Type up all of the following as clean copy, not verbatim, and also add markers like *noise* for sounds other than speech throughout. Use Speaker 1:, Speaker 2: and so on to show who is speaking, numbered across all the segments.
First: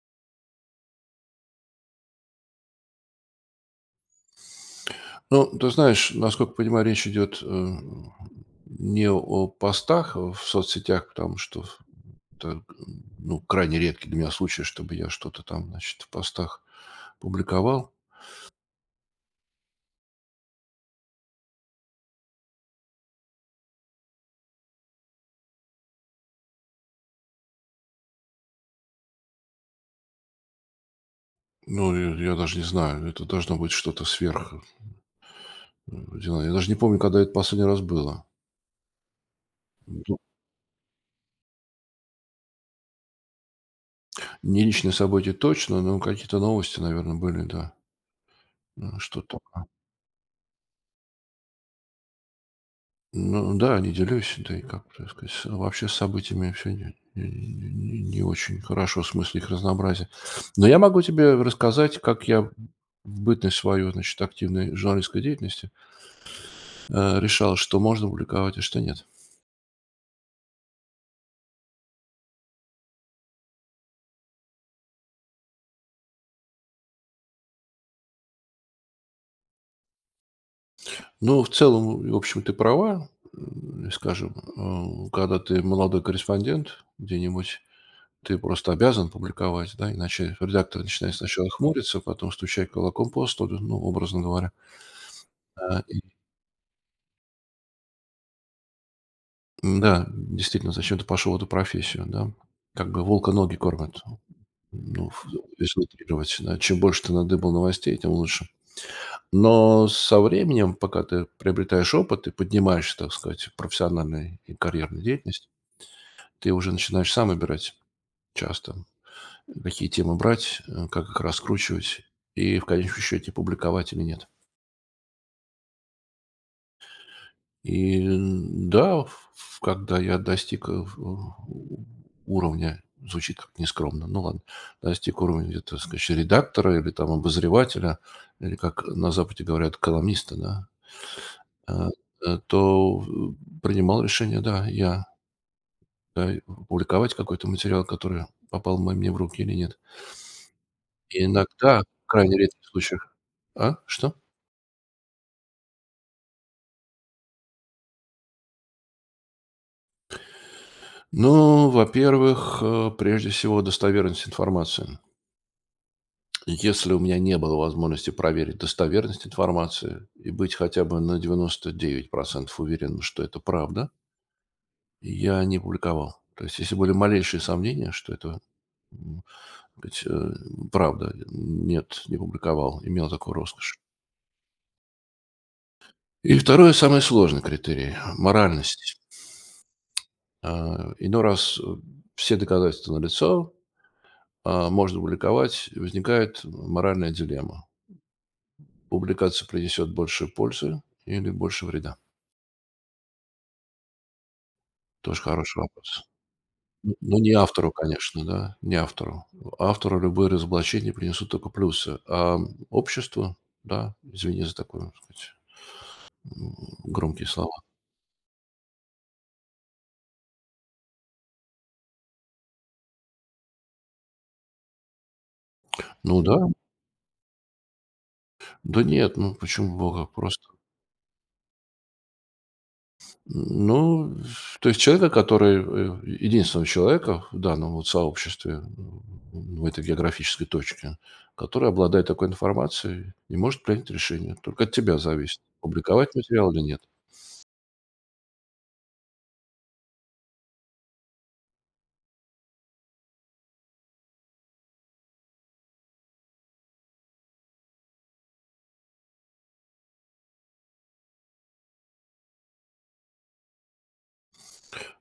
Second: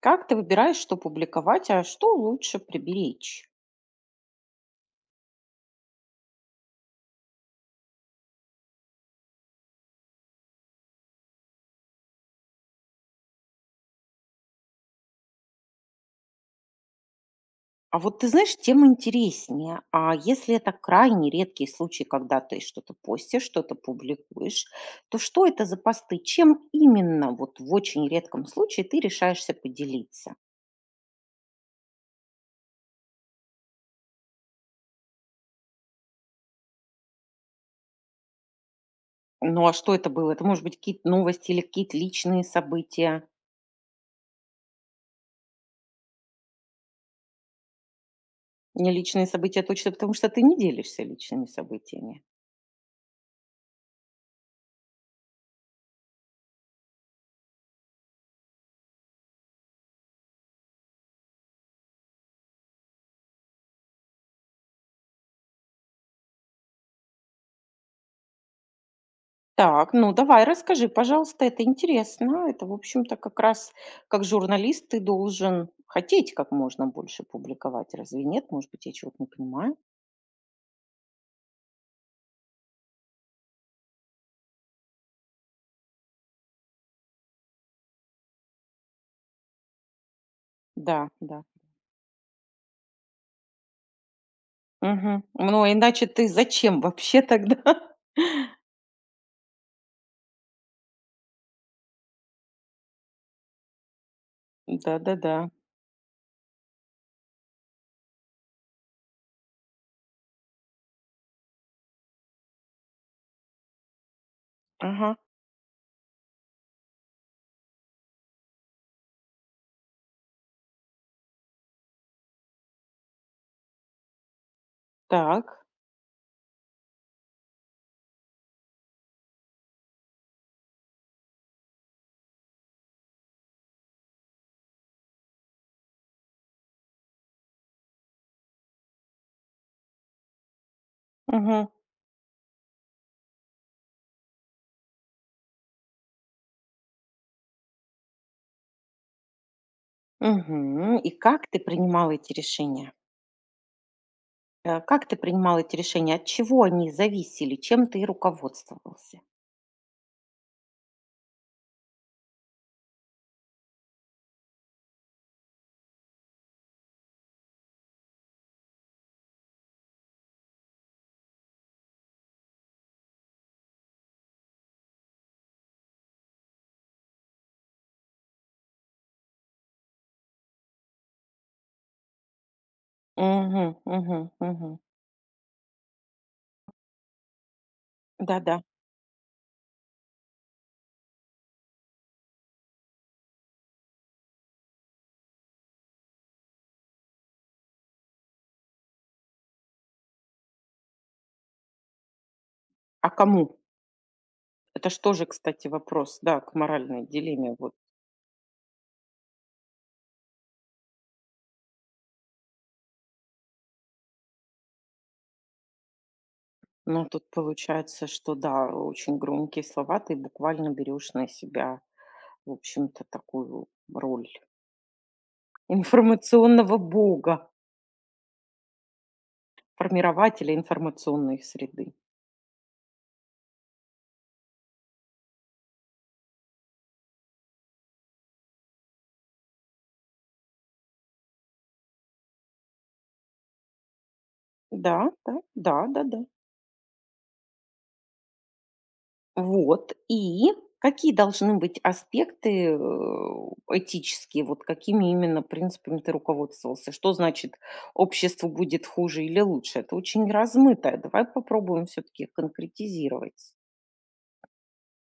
Speaker 1: Как ты выбираешь, что публиковать, а что лучше приберечь?
Speaker 2: Ну, ты знаешь, насколько понимаю, речь идет, не о постах в соцсетях, потому что это, ну, крайне редкий для меня случай, чтобы я что-то там, значит, в постах публиковал.
Speaker 1: А вот ты знаешь, тем интереснее. А если это крайне редкий случай, когда ты что-то постишь, что-то публикуешь, то что это за посты? Чем именно вот в очень редком случае ты решаешься поделиться?
Speaker 2: Ну, я даже не знаю, это должно быть что-то сверх, ординарное. Я даже не помню, когда это последний раз было.
Speaker 1: Ну а что это
Speaker 2: Ну,
Speaker 1: было? Это может быть какие-то новости или какие-то личные события?
Speaker 2: не личные события точно, но какие-то новости, наверное, были, да.
Speaker 1: Не
Speaker 2: Э,
Speaker 1: личные
Speaker 2: что-то
Speaker 1: события а точно, потому что ты не делишься личными событиями.
Speaker 2: Ну да, не делюсь, да и как, так сказать, с вообще с событиями все не очень хорошо, в смысле их разнообразия. Но я могу тебе рассказать, как я в бытность свою, значит, активной журналистской деятельности, решал, что можно публиковать, а что нет.
Speaker 1: Так, ну давай, расскажи, пожалуйста, это интересно. Это, в общем-то, как раз как журналист ты должен хотеть как можно больше публиковать. Разве нет? Может быть, я чего-то не понимаю?
Speaker 2: Ну, в целом, в общем, ты права, скажем, когда ты молодой корреспондент где-нибудь, ты просто обязан публиковать, да, иначе редактор
Speaker 1: Да,
Speaker 2: начинает
Speaker 1: да.
Speaker 2: сначала хмуриться, потом стучать кулаком по столу, ну, образно говоря.
Speaker 1: Мгм. Ну, а
Speaker 2: А,
Speaker 1: иначе ты зачем вообще тогда? *laughs*
Speaker 2: Да, действительно, зачем ты пошел в эту профессию, да? Как бы волка ноги кормят. Ну, ф
Speaker 1: Да-да-да.
Speaker 2: если утрировать, да. Чем больше ты надыбал новостей, тем лучше. Но со временем, пока ты приобретаешь опыт и поднимаешься, так сказать, в профессиональной и карьерной
Speaker 1: Ага.
Speaker 2: деятельности, ты уже начинаешь сам выбирать часто, какие темы брать, как их раскручивать и в конечном счете публиковать или нет.
Speaker 1: Так.
Speaker 2: И да, ф Когда я достиг, э, в уровня, звучит как нескромно, ну ладно, достиг уровня где-то, так сказать, редактора или там обозревателя, или, как на Западе говорят, колумниста, да,
Speaker 1: Мгм.
Speaker 2: а, э, то в принимал решение, да, я, да, и публиковать какой-то материал, который попал мо мне в руки или нет.
Speaker 1: Мгм. И как ты
Speaker 2: Иногда, в
Speaker 1: принимал эти
Speaker 2: крайне редких
Speaker 1: решения?
Speaker 2: случаях. А? Что?
Speaker 1: Как ты принимал эти решения? От чего они зависели? Чем ты руководствовался?
Speaker 2: Ну, во-первых, прежде всего, достоверность информации. Если у меня не было возможности проверить достоверность информации и быть хотя бы на 99% уверенным, что это правда, я не публиковал. То есть, если были малейшие сомнения, что это м, так сказать, э, правда, нет, не публиковал, имел такую
Speaker 1: Угу,
Speaker 2: роскошь.
Speaker 1: угу, угу.
Speaker 2: И второй, самый сложный критерий–
Speaker 1: Да-да.
Speaker 2: моральность. Иной раз все доказательства налицо, а можно публиковать, и возникает моральная дилемма. Публикация принесет больше пользы или больше вреда?
Speaker 1: А кому? Это ж
Speaker 2: Тоже
Speaker 1: тоже,
Speaker 2: хороший
Speaker 1: кстати,
Speaker 2: вопрос.
Speaker 1: вопрос, да, к
Speaker 2: Н
Speaker 1: моральной
Speaker 2: ну, не
Speaker 1: дилемме. Вот.
Speaker 2: автору, конечно, да, не автору. Автору любые разоблачения принесут только плюсы, а обществу, да, извини за такое, так сказать, м,
Speaker 1: Но тут
Speaker 2: громкие слова.
Speaker 1: получается, что да, очень громкие слова, ты буквально берешь на себя, в общем-то, такую роль *laughs*
Speaker 2: Ну да,
Speaker 1: информационного бога,
Speaker 2: да нет, ну почему Бога, просто.
Speaker 1: формирователя информационной среды.
Speaker 2: Ну, то есть человека, который, единственного человека в данном вот сообществе, в этой географической точке, который обладает такой информацией и может принять решение. Только от
Speaker 1: Да,
Speaker 2: тебя
Speaker 1: да,
Speaker 2: зависит,
Speaker 1: да, да,
Speaker 2: публиковать
Speaker 1: да.
Speaker 2: материал или нет.
Speaker 1: Вот. И какие должны быть аспекты, этические, вот какими именно принципами ты руководствовался? Что значит общество будет хуже или лучше? Это очень размытое. Давай попробуем все-таки конкретизировать.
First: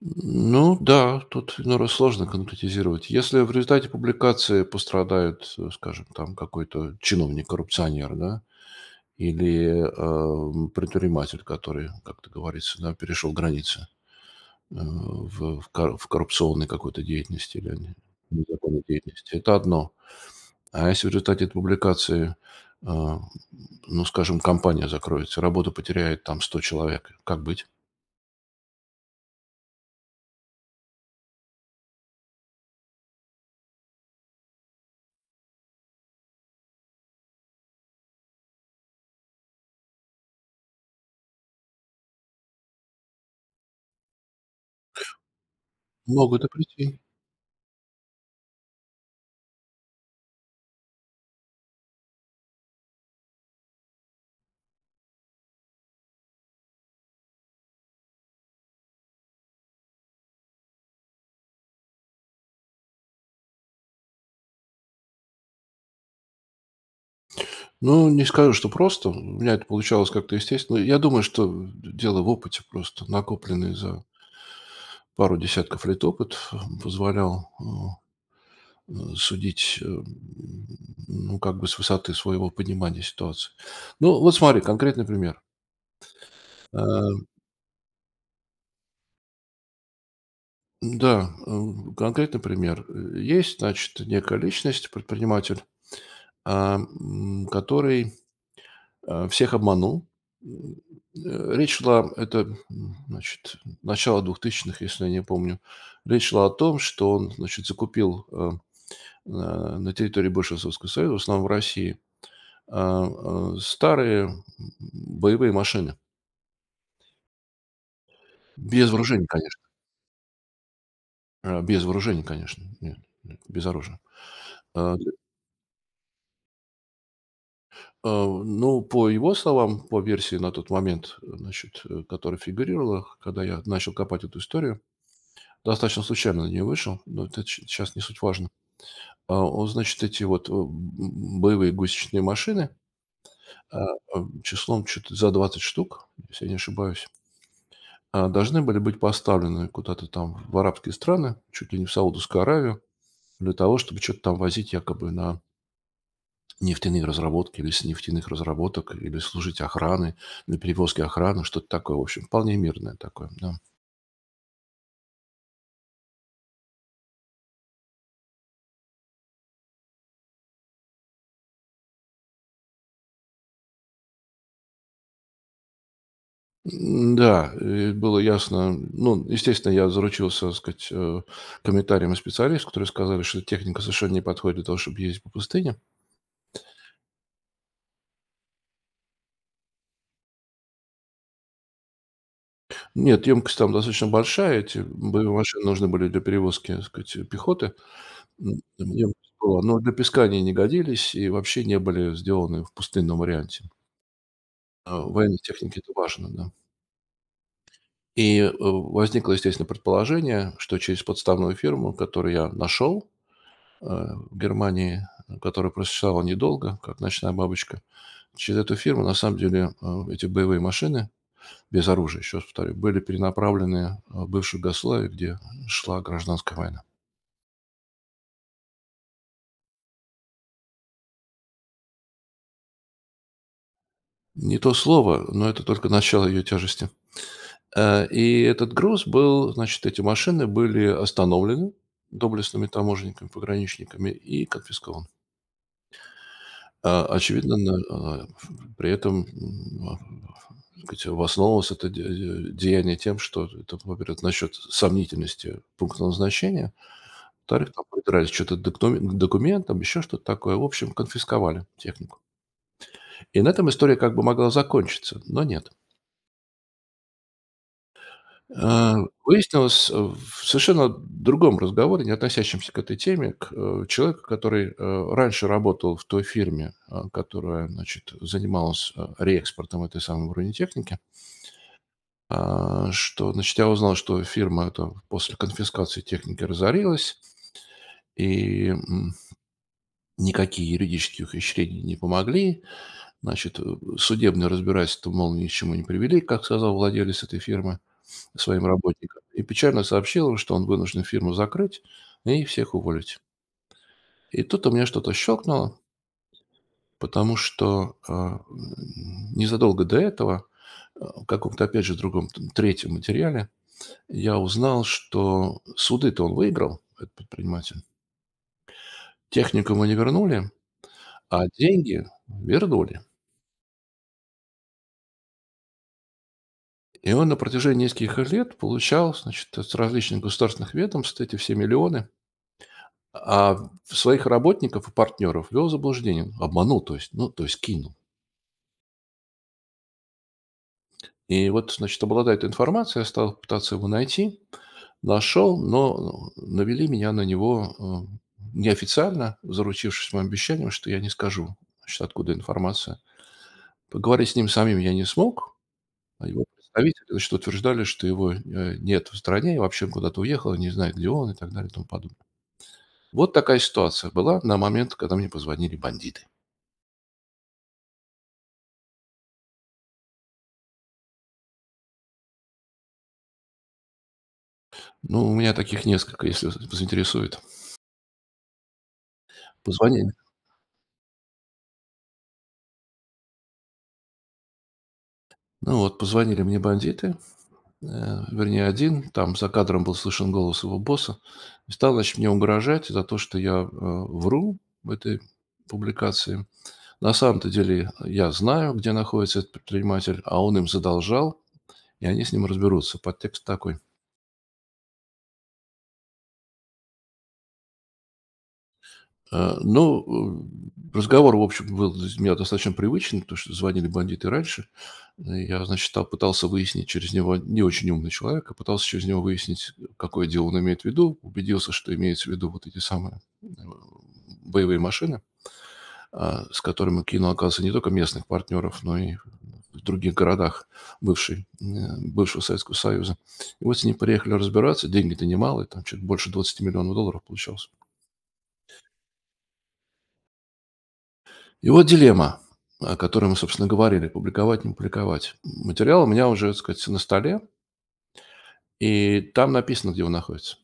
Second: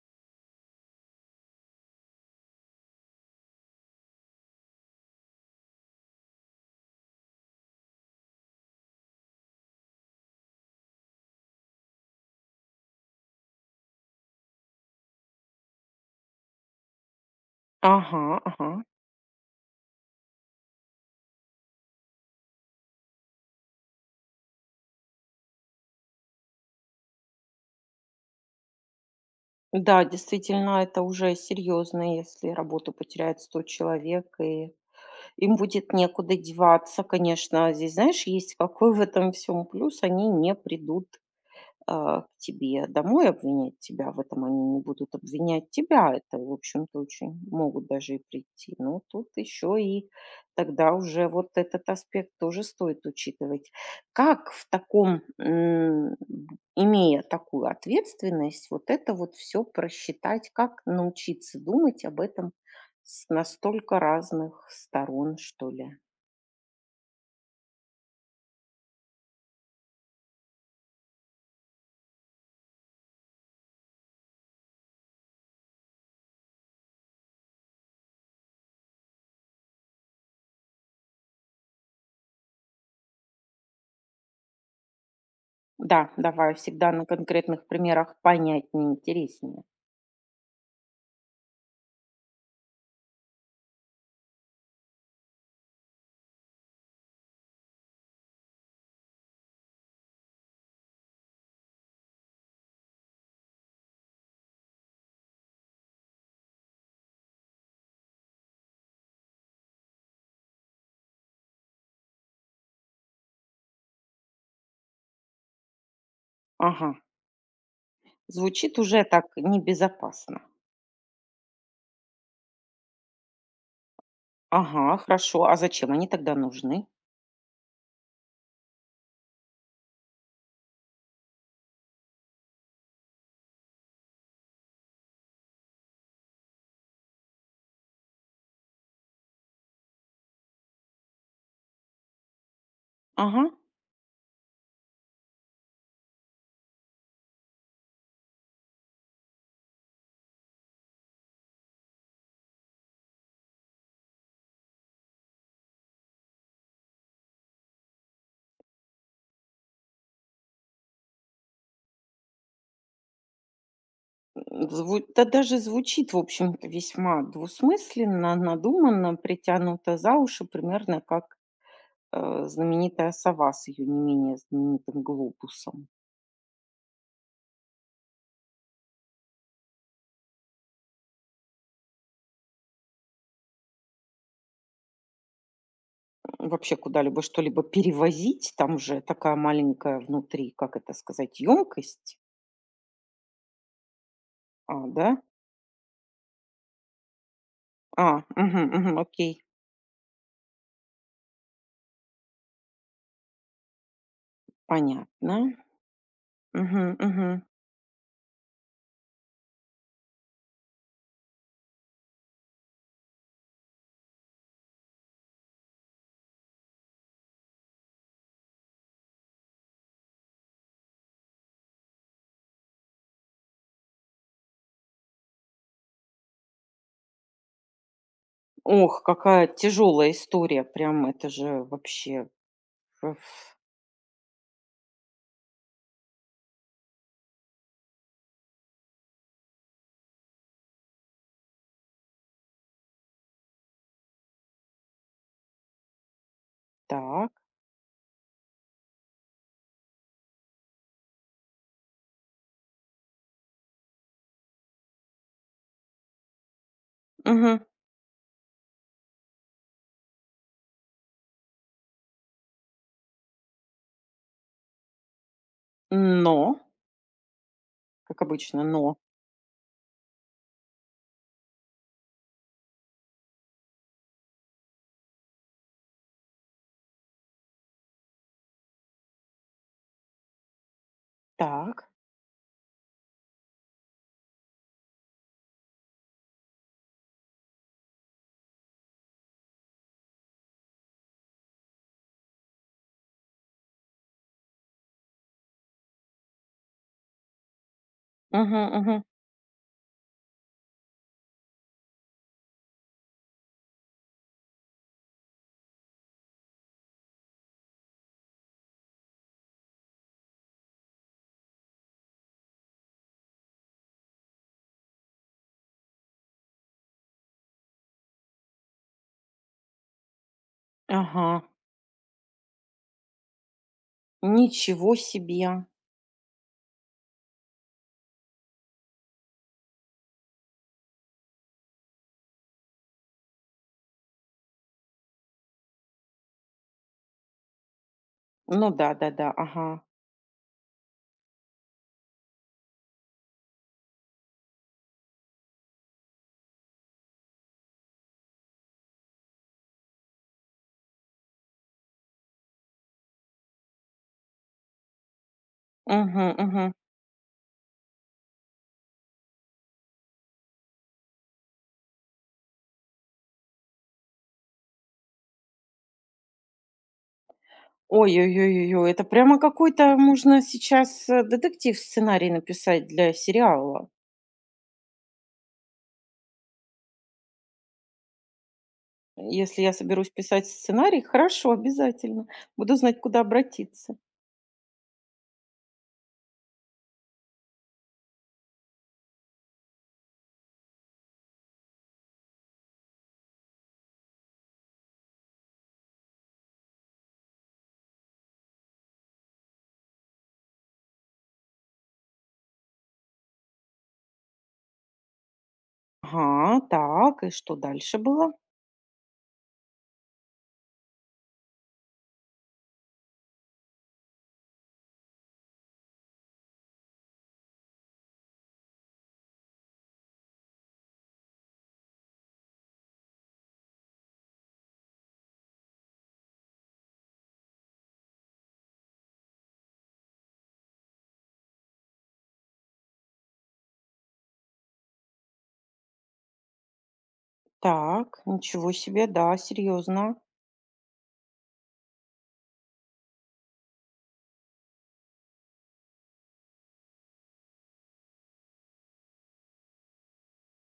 Speaker 2: Ну да, тут иной раз сложно конкретизировать. Если в результате публикации пострадает, скажем, там какой-то чиновник-коррупционер, да, или предприниматель, который, как ты говорится, да, перешел границы в коррупционной какой-то деятельности или
Speaker 1: Ага, ага.
Speaker 2: незаконной деятельности, это одно. А если в результате этой публикации, э, ну, скажем, компания закроется, работу потеряет там 100 человек, как быть?
Speaker 1: Да, действительно, это уже серьезно, если работу потеряет 100 человек, и им будет некуда деваться, конечно. А здесь, знаешь, есть какой в этом всем плюс, они не придут к тебе домой обвинять тебя в этом, они не будут обвинять тебя, это,
Speaker 2: Могут и
Speaker 1: в общем-то,
Speaker 2: прийти.
Speaker 1: очень могут даже и прийти. Но тут еще и тогда уже вот этот аспект тоже стоит учитывать. Как в таком, имея такую ответственность, вот это вот все просчитать, как научиться думать об этом с настолько разных сторон, что ли?
Speaker 2: Ну, не скажу, что просто. У меня это получалось как-то естественно. Я думаю, что дело в опыте просто, накопленный за пару десятков лет опыт, позволял, судить, ну, как бы с высоты своего понимания ситуации. Ну, вот смотри, конкретный пример.
Speaker 1: Да, давай,
Speaker 2: Э,
Speaker 1: всегда на конкретных примерах понятнее, интереснее.
Speaker 2: да, конкретный пример. Есть, значит, некая личность, предприниматель, который всех обманул. М, Речь шла, это, значит, начало 2000-х, если я не помню. Речь шла о том, что он, значит, закупил э, на территории бывшего Советского Союза, в основном в России, а, старые боевые машины.
Speaker 1: Ага. Звучит
Speaker 2: Без
Speaker 1: уже так
Speaker 2: вооружения, конечно.
Speaker 1: небезопасно.
Speaker 2: Без вооружения, конечно. Нет, нет, без оружия. А,
Speaker 1: Ага, хорошо. А зачем они тогда нужны?
Speaker 2: Ну, по его словам, по версии на тот момент, значит, которая фигурировала, когда я начал копать эту историю. Достаточно случайно на нее вышел, но это сейчас не суть важно. Значит, эти вот, боевые гусечные машины,
Speaker 1: Ага.
Speaker 2: а, числом чуть за 20 штук, если я не ошибаюсь, должны были быть поставлены куда-то там в арабские страны, чуть ли не в Саудовскую Аравию, для того, чтобы что то там возить якобы на нефтяные разработки или с нефтяных разработок, или служить охраной, на перевозки охраны, что-то такое, в общем, вполне мирное такое, да.
Speaker 1: М, зву да даже звучит, в общем-то, весьма двусмысленно, надуманно, притянуто за уши, примерно как, знаменитая сова с ее не менее знаменитым глобусом.
Speaker 2: Да, было ясно. Ну, естественно, я заручился, так сказать, комментариями специалистов, которые сказали, что эта техника совершенно не подходит для того, чтобы ездить по пустыне.
Speaker 1: М, вообще, куда-либо что-либо перевозить, там же такая маленькая внутри, как это сказать, емкость.
Speaker 2: Нет, емкость там достаточно большая,
Speaker 1: А,
Speaker 2: эти
Speaker 1: да?
Speaker 2: боевые машины нужны были для перевозки, так сказать, пехоты.
Speaker 1: А, мгм,
Speaker 2: Там
Speaker 1: мгм, окей,
Speaker 2: емкость была, но для песка они не годились и вообще не были сделаны в пустынном варианте. А в
Speaker 1: понятно.
Speaker 2: военной технике это важно, да.
Speaker 1: Мгм, мгм.
Speaker 2: И возникло, естественно, предположение, что через подставную фирму, которую я нашел, в Германии, которая просуществовала недолго, как «Ночная бабочка», через эту фирму, на самом деле, эти боевые машины без оружия, еще раз повторю, были перенаправлены в бывшую Югославию, где шла гражданская война.
Speaker 1: Ох, какая тяжелая история. Прям это же вообще. Ф
Speaker 2: Не то слово, но это только начало ее тяжести. И этот груз был, значит, эти машины были остановлены доблестными таможенниками, пограничниками и конфискованы. А,
Speaker 1: Так.
Speaker 2: очевидно, на а, при этом, м, а, Так сказать, обосновывалось это де де деяние тем, что это, во-первых, насчет сомнительности пункта назначения,
Speaker 1: Мгм.
Speaker 2: во-вторых, там придрались что то доктуме к документам, еще что-то такое. В общем, конфисковали технику. И на этом история как бы могла закончиться, но нет.
Speaker 1: Но, как обычно,
Speaker 2: Э,
Speaker 1: но.
Speaker 2: Выяснилось в совершенно другом разговоре, не относящемся к этой теме, к, человеку, который, раньше работал в той фирме, которая, значит, занималась, реэкспортом этой самой бронетехники.
Speaker 1: Так.
Speaker 2: Что, значит, я узнал, что фирма эта после конфискации техники разорилась, и, никакие юридические ухищрения не помогли. Значит, судебные разбирательства, мол, ни к чему не привели, как сказал владелец этой фирмы своим
Speaker 1: Мгм, мгм.
Speaker 2: работникам, и печально сообщил им, что он вынужден фирму закрыть и всех уволить. И тут у меня что-то щелкнуло, потому что незадолго до этого, в каком-то, опять же, другом третьем материале, я узнал, что суды-то он выиграл, этот предприниматель. Технику мы не вернули,
Speaker 1: Ага.
Speaker 2: а деньги вернули.
Speaker 1: Ничего себе.
Speaker 2: И он на протяжении нескольких лет получал, значит, с различных государственных ведомств эти все миллионы, а своих работников и партнеров ввел в заблуждение, обманул, то есть, ну, то есть кинул.
Speaker 1: Ну да, да-да, ага.
Speaker 2: И вот, значит, обладая этой информацией, я стал пытаться его найти, нашел, но ну, навели меня на него неофициально, заручившись моим обещанием, что я не скажу, значит, откуда информация. Поговорить с ним самим я не смог.
Speaker 1: Мгм,
Speaker 2: А его
Speaker 1: мгм.
Speaker 2: представители, значит, утверждали, что его, нет в стране, и вообще он куда-то уехал, не знает, где он, и так далее, и тому подобное. Вот такая ситуация была на момент, когда мне позвонили бандиты.
Speaker 1: Ой, ой, ой, ой, это прямо какой-то можно сейчас, детектив-сценарий написать для сериала.
Speaker 2: Ну, у меня таких несколько, если вас это заинтересует.
Speaker 1: Если я соберусь
Speaker 2: Позвонили.
Speaker 1: писать сценарий, хорошо, обязательно. Буду знать, куда обратиться.
Speaker 2: Ну вот, позвонили мне бандиты, э, вернее, один, там за кадром был слышен голос его босса, и стал, значит, мне угрожать за то, что я, вру в этой публикации. На самом-то деле я знаю, где находится этот предприниматель, а он им задолжал, и они с ним разберутся. Подтекст такой.
Speaker 1: Ага, так, и что дальше было?
Speaker 2: Ну, разговор, в общем, был для меня достаточно привычный, потому что звонили бандиты раньше. Я, значит, пытался выяснить через него, не очень умный человек, а пытался через него выяснить, какое дело он имеет в виду. Убедился, что имеется в виду вот эти самые боевые машины, с которыми кинул, оказывается, не только местных партнеров, но и в других городах бывшей, э, бывшего Советского Союза. И вот с ним приехали разбираться. Деньги-то немалые, там чуть больше 20 миллионов долларов получалось.
Speaker 1: Так, ничего себе, да, серьезно.
Speaker 2: И вот дилемма, о которой мы, собственно, говорили: публиковать, не публиковать. Материал у меня уже, так сказать, на столе, и там написано, где он находится.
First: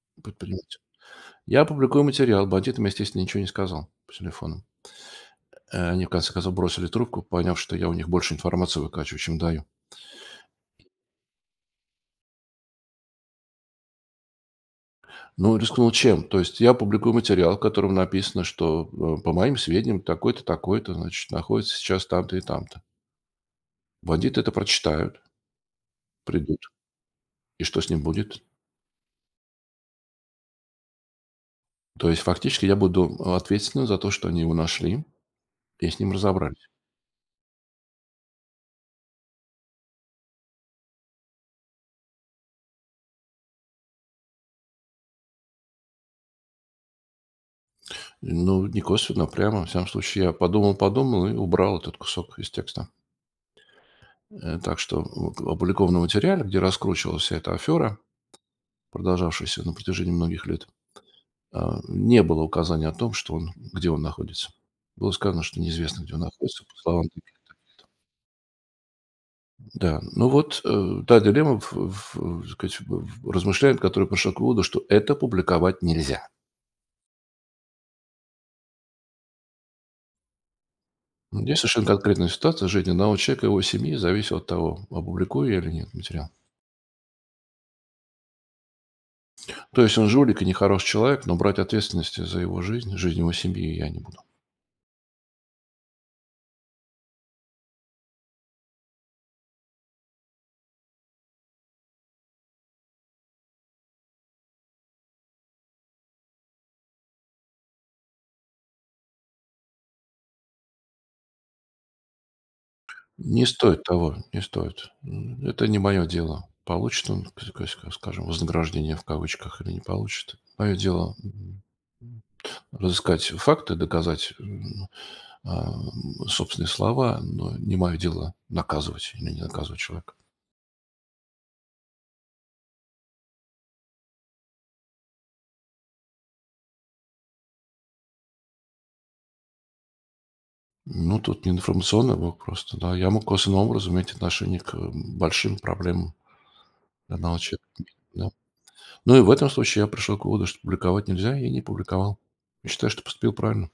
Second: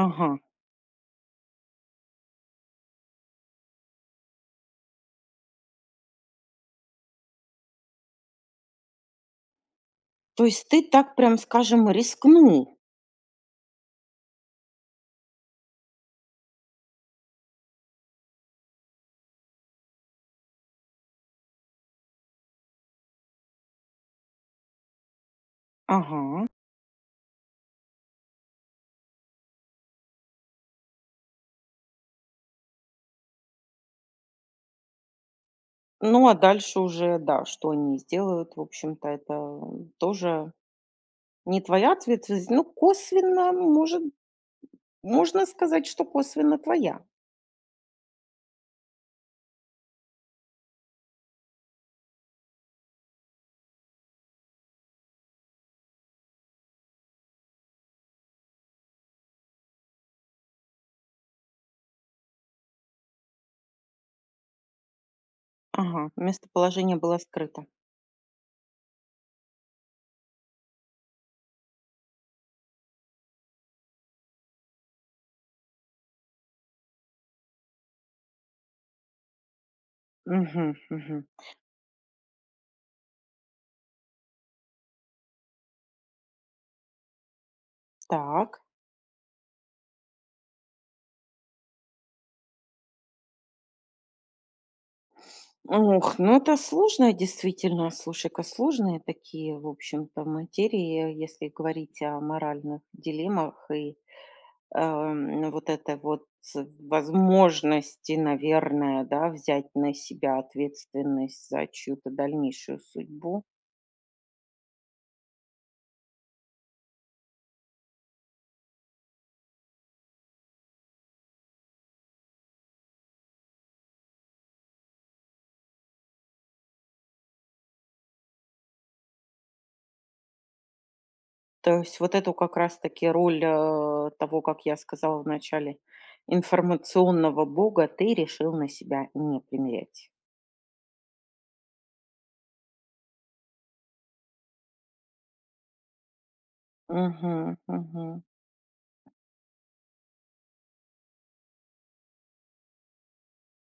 Speaker 1: Ага.
Speaker 2: П Я публикую материал, бандитам, естественно, ничего не сказал по телефону. Они, в конце концов, бросили трубку, поняв, что я у них больше информации выкачиваю, чем даю.
Speaker 1: То есть ты так, прям скажем, рискнул.
Speaker 2: Ну, рискнул чем? То есть я публикую материал, в котором написано, что, по моим сведениям, такой-то, такой-то, значит, находится сейчас там-то и там-то. Бандиты это прочитают,
Speaker 1: Ага.
Speaker 2: придут. И что с ним будет? То есть фактически я буду ответственным за то, что они его нашли и с ним
Speaker 1: Ну, а
Speaker 2: разобрались.
Speaker 1: дальше уже, да, что они сделают, в общем-то, это тоже не твоя ответственность. Ну, косвенно, может, можно сказать, что косвенно твоя.
Speaker 2: Ну, не косвенно, а прямо. В всяком случае, я подумал-подумал и убрал этот кусок из текста. Так что в опубликованном материале, где раскручивалась вся эта афера, продолжавшаяся на протяжении многих лет, не было указания о том, что он, где он находится. Было сказано, что
Speaker 1: Ага,
Speaker 2: неизвестно, где он находится, по
Speaker 1: местоположение
Speaker 2: словам
Speaker 1: было
Speaker 2: Дикки.
Speaker 1: скрыто.
Speaker 2: Да, ну вот та дилемма, так сказать, размышляет, который пришел к выводу, что это публиковать нельзя.
Speaker 1: Угу, угу.
Speaker 2: Здесь совершенно конкретная ситуация в жизни одного человека и его семьи зависит от того, опубликую я или нет материал.
Speaker 1: Так.
Speaker 2: То есть он жулик и нехороший человек, но брать ответственности за его жизнь, жизнь его семьи я не буду.
Speaker 1: Ох, ну это сложно, действительно, слушай-ка, сложные такие, в общем-то, материи, если говорить о моральных дилеммах и вот это вот возможности, наверное, да, взять на себя ответственность за чью-то дальнейшую судьбу.
Speaker 2: Не стоит того, не стоит. Это не мое дело. Получит он, скажем, вознаграждение в кавычках или не получит. Мое дело разыскать факты, доказать а, собственные слова, но не мое дело наказывать или не наказывать человека.
Speaker 1: То есть вот эту как раз-таки роль того, как я сказала в начале, информационного бога ты решил на себя не примерять.
Speaker 2: Ну, тут не информационный блок просто, да. Я мог косвенным образом иметь отношение к, большим проблемам данного
Speaker 1: Мгм,
Speaker 2: человека,
Speaker 1: мгм.
Speaker 2: да. Ну и в этом случае я пришел к выводу, что публиковать нельзя, и не публиковал. Я считаю, что поступил правильно.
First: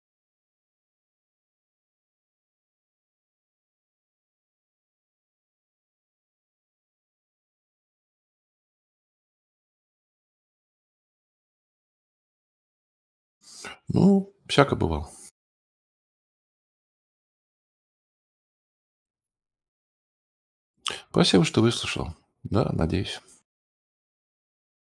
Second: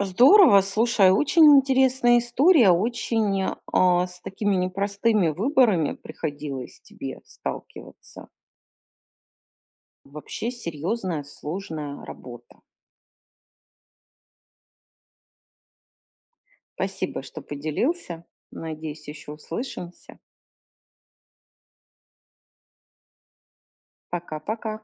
Speaker 1: Здорово, слушай, очень интересная история, очень с такими непростыми выборами приходилось тебе сталкиваться. Вообще серьезная, сложная работа.
Speaker 2: Ну, всяко бывало.
Speaker 1: Спасибо, что поделился. Надеюсь, еще услышимся.
Speaker 2: Спасибо, что выслушал. Да, надеюсь
Speaker 1: Пока-пока.